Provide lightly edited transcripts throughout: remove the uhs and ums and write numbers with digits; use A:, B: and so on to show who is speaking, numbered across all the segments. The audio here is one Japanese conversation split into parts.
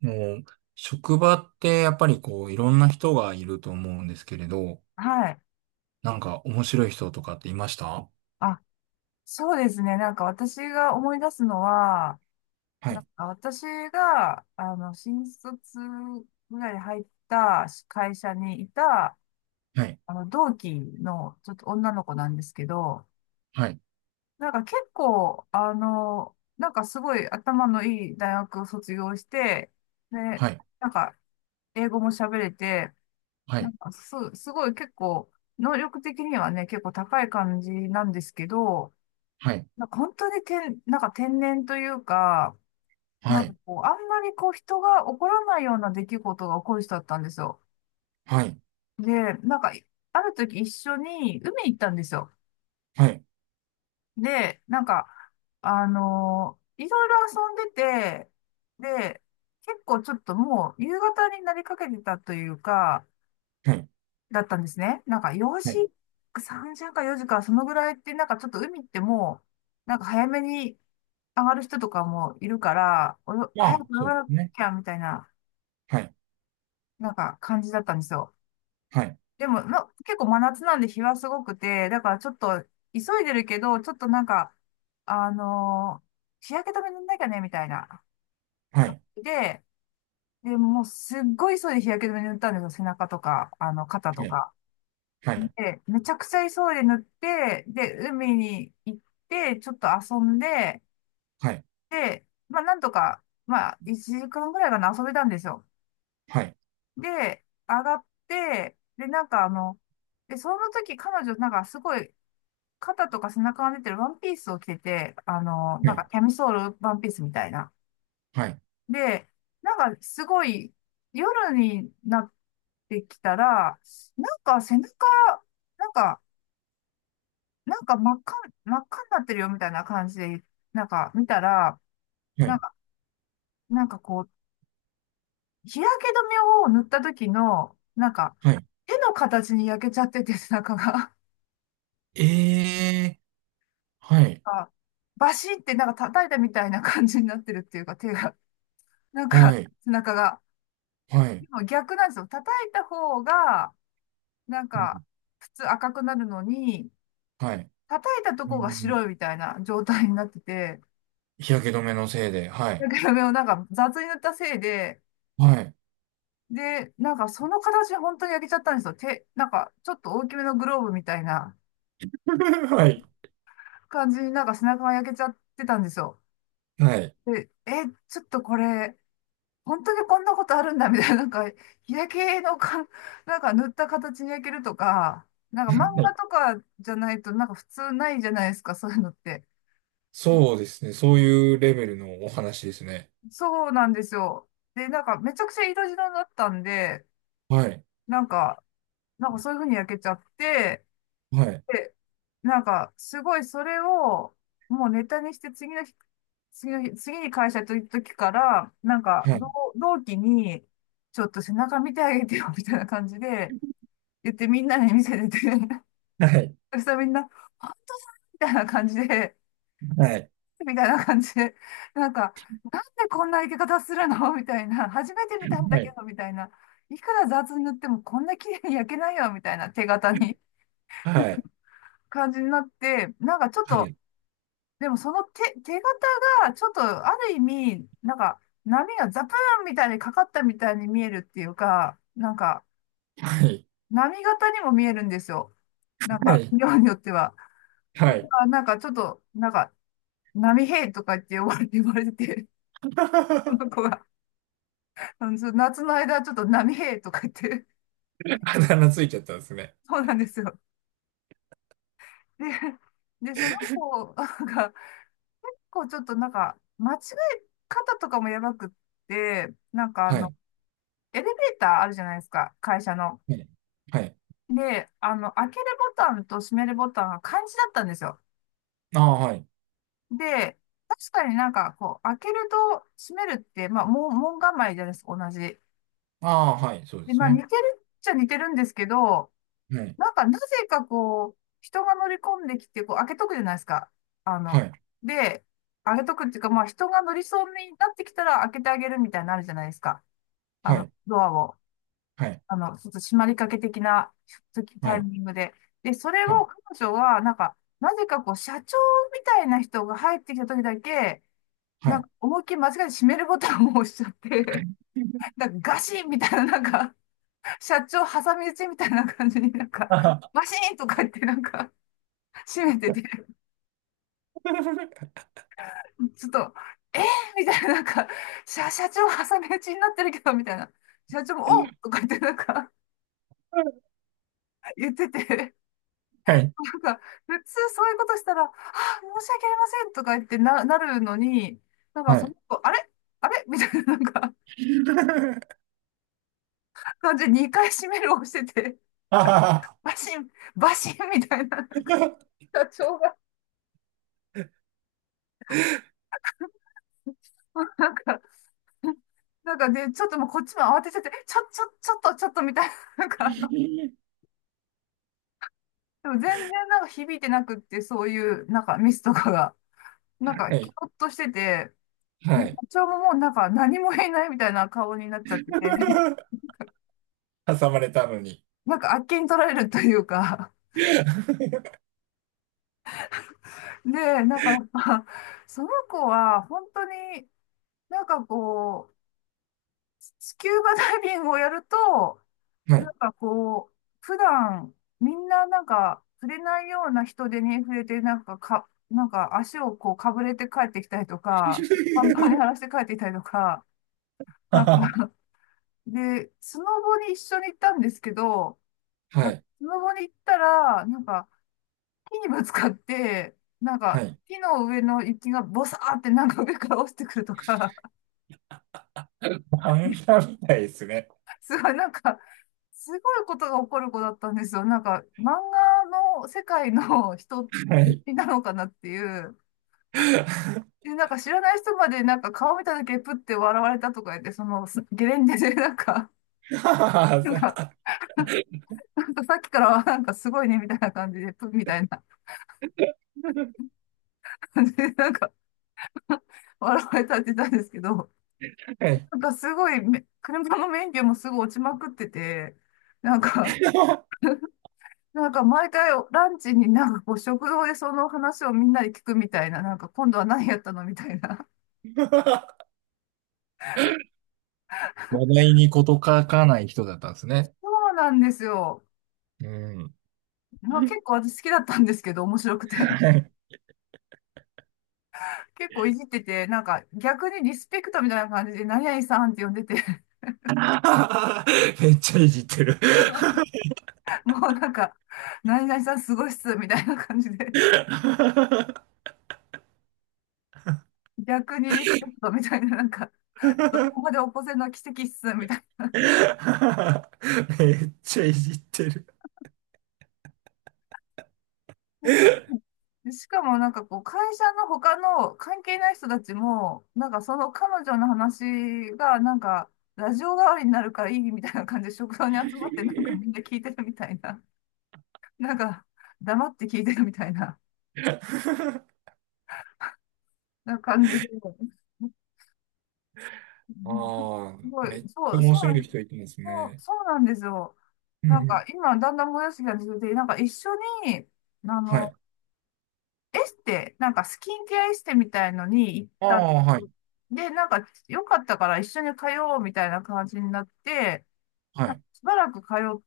A: もう、職場ってやっぱりこう、いろんな人がいると思うんですけれど、
B: はい。
A: なんか面白い人とかっていました？
B: あ、そうですね。なんか私が思い出すのは、
A: は
B: なん
A: い。
B: か私が、新卒ぐらいで入った会社にいた、
A: はい。
B: 同期のちょっと女の子なんですけど、
A: はい。
B: なんか結構、なんかすごい頭のいい大学を卒業して、で、
A: はい。
B: なんか英語も喋れて、
A: は
B: な
A: い。
B: んかすごい結構、能力的にはね、結構高い感じなんですけど、
A: はい。
B: なんか本当になんか天然というか、
A: は
B: なんか
A: い。
B: こう、あんまりこう人が起こらないような出来事が起こる人だったんですよ。
A: はい。
B: で、なんか、ある時一緒に海行ったんですよ。
A: はい。
B: で、なんか、いろいろ遊んでて、で、結構ちょっともう夕方になりかけてたというか、
A: はい。
B: だったんですね。なんか4
A: は
B: 時、
A: い。
B: 3時んか4時か、そのぐらいって、なんかちょっと海ってもう、なんか早めに上がる人とかもいるから、
A: ま
B: 早く
A: あ、
B: 泳
A: そう
B: が
A: で
B: な
A: すね。
B: きゃみたいな、
A: はい。
B: なんか感じだったんですよ。
A: はい。
B: でも、結構真夏なんで日はすごくて、だからちょっと急いでるけど、ちょっとなんか、あのー日焼け止め塗んなきゃね、みたいな
A: は
B: 感
A: い。
B: じで、で、もうすっごい急いで日焼け止め塗ったんですよ。背中とか、肩と
A: はい。
B: か。
A: はい。
B: で、めちゃくちゃ急いで塗って、で、海に行って、ちょっと遊んで、
A: はい。
B: で、まあ、なんとか、まあ、1時間ぐらいかな、遊べたんですよ。
A: はい。
B: で、上がって、で、なんかで、その時彼女、なんかすごい、肩とか背中が出てるワンピースを着てて、
A: は
B: なんか
A: い。
B: キャミソールワンピースみたいな。
A: はい。
B: で、なんかすごい、夜になってきたら、なんか背中、なんか、なんか真っ赤、真っ赤になってるよみたいな感じで、なんか見たら、
A: は
B: なん
A: い。
B: か、なんかこう、日焼け止めを塗った時の、なんか、
A: はい。
B: 手の形に焼けちゃってて、中が、
A: ええー、はい。
B: あバシってなんか叩いたみたいな感じになってるっていうか、手が、なんか、
A: はい。
B: 背中が。
A: はい。
B: でも逆なんですよ。叩いた方が、なん
A: うん。
B: か、普通赤くなるのに、
A: はい。
B: 叩いたと
A: う
B: こが
A: ん。
B: 白いみたいな状態になってて、
A: 日焼け止めのせいで、は
B: 日
A: い。
B: 焼け止めをなんか雑に塗ったせいで、
A: はい。
B: で、なんかその形本当に焼けちゃったんですよ。手、なんかちょっと大きめのグローブみたいな
A: はい。
B: 感じになんか背中が焼けちゃってたんですよ。
A: はい。
B: で、ちょっとこれ、本当にこんなことあるんだみたいな、なんか日焼けのか、なんか塗った形に焼けるとか、なんか漫画とかじゃないとなんか普通ないじゃないですか、そういうのって。
A: そうですね。そういうレベルのお話ですね。
B: そうなんですよ。で、なんかめちゃくちゃ色白だったんで、
A: はい。
B: なんか、なんかそういう風に焼けちゃって、
A: はい。
B: で、なんか、すごいそれを、もうネタにして次の日、次の日、次に会社と行った時から、なんか、
A: はい。
B: 同期に、ちょっと背中見てあげてよ、みたいな感じで、言ってみんなに見せてて、
A: はい。
B: そしたらみんな、あみたいな感じで、
A: はい。
B: みたいな感じで、なんか、なんでこんな生け方するのみたいな、初めて見たん
A: は
B: だけ
A: い。
B: ど、みたいな、いくら雑に塗ってもこんな綺麗に焼けないよ、みたいな手形に
A: はい。
B: 感じになって、なんかちょっ
A: は
B: と、
A: い。
B: でもその手形が、ちょっとある意味、なんか、波がザプーンみたいにかかったみたいに見えるっていうか、なんか、
A: はい。
B: 波形にも見えるんですよ。なん
A: は
B: か、
A: い。
B: 量によっては。な
A: は
B: ん
A: い。
B: か、なんかちょっと、なんか、波平とか言って呼ばれて、われてて、その子 が、そう夏の間ちょっと波平とか言って、
A: あだ名ついちゃったんですね。
B: そうなんですよ。で、その子が、こうちょっとなんか、間違え方とかもやばくって、なんか
A: はい。
B: エレベーターあるじゃないですか、会社の。
A: はい。はい。
B: で、開けるボタンと閉めるボタンが漢字だったんですよ。
A: ああ、はい。
B: で、確かになんか、こう、開けると閉めるって、まあ、門構えじゃないですか、同じ。
A: ああ、はい。そうで
B: で、
A: す
B: まあ、似て
A: ね。
B: るっちゃ似てるんですけど、
A: はい。
B: なんか、なぜかこう、人が乗り込んできて、こう、開けとくじゃないですか。あ
A: は
B: の、
A: い。
B: で、開けとくっていうか、まあ、人が乗りそうになってきたら開けてあげるみたいになのあるじゃないですか。
A: はい。
B: ドアを。
A: はい。
B: ちょっと締まりかけ的な
A: は
B: タイ
A: い。
B: ミングで。で、それ
A: は
B: を
A: い。
B: 彼女は、なんか、なぜかこう、社長みたいな人が入ってきた時だけ、
A: は
B: なん
A: い。
B: か、思いっきり間違えて閉めるボタンを押しちゃって、なんかガシンみたいな、なんか、社長挟み撃ちみたいな感じになんか、
A: あはは。
B: バシーンとか言ってなんか、閉めてて、ちょっと、えー、みたいな、なんか、社長挟み撃ちになってるけど、みたいな。社長も、おうとか言ってなんか、言ってて、
A: はい。
B: なんか、普通そういうことしたら、あ、申し訳ありませんとか言ってなるのに、なんか
A: は
B: その
A: い。
B: 子、あれあれみたいな、なんか、感じで2回閉めるをしてて、
A: あはは。
B: バシン、バシンみたいな、社長が、なんか、なんかで、ちょっともうこっちも慌てちゃって、ちょっと、ちょっとみたいな、なんか、でも全然なんか響いてなくって、そういう、なんかミスとかが、なんか、
A: は
B: キ
A: い。
B: ョッとしてて、
A: は
B: で社
A: い。
B: 長ももうなんか何も言えないみたいな顔になっちゃってて、
A: 挟まれたのに。
B: なんかあっけに取られるというか
A: は
B: で、なんかやっぱ、その子は本当になんかこう、スキューバダイビングをやると、なん
A: い。
B: かこう、普段みんななんか触れないような人手に触れて、なんかか、なんか足をこうかぶれて帰ってきたりとか、パンパンに 荒らして帰ってきたりとか、なん
A: は。
B: かで、スノボに一緒に行ったんですけど、
A: は
B: なんか
A: い。
B: スノボに行ったら、なんか木にぶつかって、なん
A: は
B: か、
A: い。
B: 木の上の雪がボサーってなんか上から落ちてくるとか、
A: 漫 画みたいですね。
B: すごいなんか、すごいことが起こる子だったんですよ。なんか、漫画の世界の人
A: はい。
B: なのかなっていう。で、なんか知らない人までなんか顔見ただけプッて笑われたとか言って、そのゲレンデでなんか、
A: は
B: なんか、
A: さ。
B: なんかさっきからはなんかすごいねみたいな感じで、プッみたいな感じでなんか笑われたって言ったんですけど、
A: はい。
B: なんかすごい車の免許もすぐ落ちまくってて、なんか、なんか毎回ランチになんかこう食堂でその話をみんなで聞くみたいな、なんか今度は何やったのみたいな。
A: 話題に事欠かない人だったんですね。
B: そうなんですよ。
A: うん。
B: まあ、結構私好きだったんですけど、面白くて。
A: はい。
B: 結構いじってて、なんか逆にリスペクトみたいな感じで、何々さんって呼んでて、
A: めっちゃいじってる。
B: もうなんか、何々さんすごいっす、みたいな感じで。逆にリスペクトみたいな、なんか、どこまで起こせるのは奇跡っす、みたいな。
A: めっちゃいじってる。
B: でしかもなんかこう、会社の他の関係ない人たちも、なんかその彼女の話が、なんか、ラジオ代わりになるからいいみたいな感じで食堂に集まって、なんかみんな聞いてるみたいな。なんか、黙って聞いてるみたいな、な感じで。う
A: あ
B: ん
A: あ、
B: すご
A: めっち
B: い、
A: ゃ面白い人いてます
B: そう
A: ね。
B: そうなんですよ。
A: う
B: なんか
A: ん。
B: 今、だんだんもやしが出てて、なんか一緒に、あ
A: は
B: の、
A: い。
B: エステ、なんかスキンケアエステみたいのに行っ
A: あ
B: たんで
A: あ、
B: す。
A: はい。
B: で、なんか良かったから一緒に通おうみたいな感じになって、
A: は
B: なんか
A: い。
B: しばらく通っ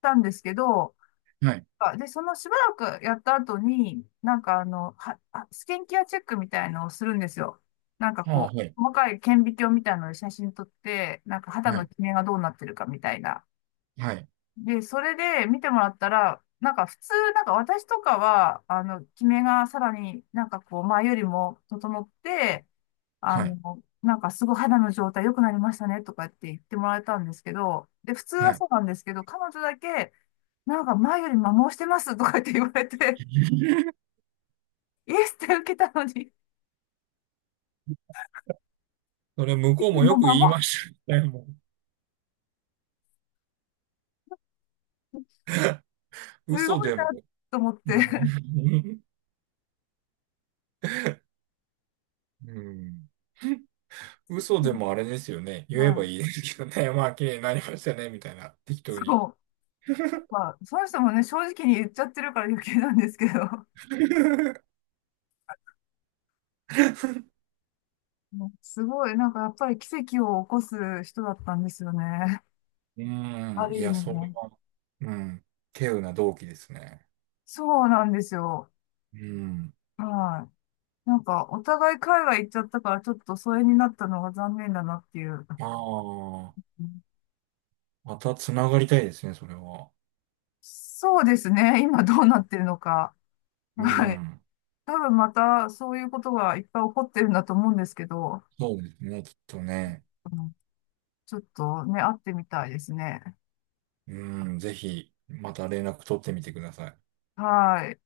B: たんですけど、
A: はい。
B: で、そのしばらくやった後に、なんかスキンケアチェックみたいのをするんですよ。なんか
A: ああ、
B: こ
A: はい。
B: う、細かい顕微鏡みたいので写真撮って、なんか肌
A: は
B: の
A: い。
B: キメがどうなってるかみたいな。
A: はい。
B: で、それで見てもらったら、なんか普通、なんか私とかは、キメがさらになんかこう、前よりも整って、
A: はい。
B: なんかすごい肌の状態良くなりましたねとかって言ってもらえたんですけど、で、普通
A: は
B: は
A: い。
B: そうなんですけど、彼女だけ、なんか前より摩耗してますとかって言われて、イエスって受けたのに、
A: それ、向こうも
B: も
A: よ
B: う
A: く言
B: 摩
A: いま
B: 耗、
A: したね。も
B: す
A: う、
B: ご
A: 嘘
B: い
A: でも。
B: なと思って。
A: うん。うん。嘘で もあれですよね。
B: う
A: 言えば
B: ん、
A: いいですけどね。まあ、綺麗になりましたね、みたいな。適当に。
B: そう。まあ、その人もね、正直に言っちゃってるから余計なんですけど。もうすごい、なんかやっぱり奇跡を起こす人だったんですよね。
A: う
B: あ
A: ん。い
B: る意
A: や、
B: 味
A: それ
B: ね。
A: は、うん。稀有な動機ですね。
B: そうなんですよ。
A: うん。
B: はい。なんかお互い海外行っちゃったからちょっと疎遠になったのが残念だなっていう。
A: ああ、また繋がりたいですね、それは。
B: そうですね。今どうなってるのか。
A: う
B: はい。
A: ん。
B: 多分またそういうことがいっぱい起こってるんだと思うんですけど、
A: そうですね、きっとね。
B: うんちょっとね、会ってみたいですね。
A: うん、ぜひ、また連絡取ってみてください。
B: はい。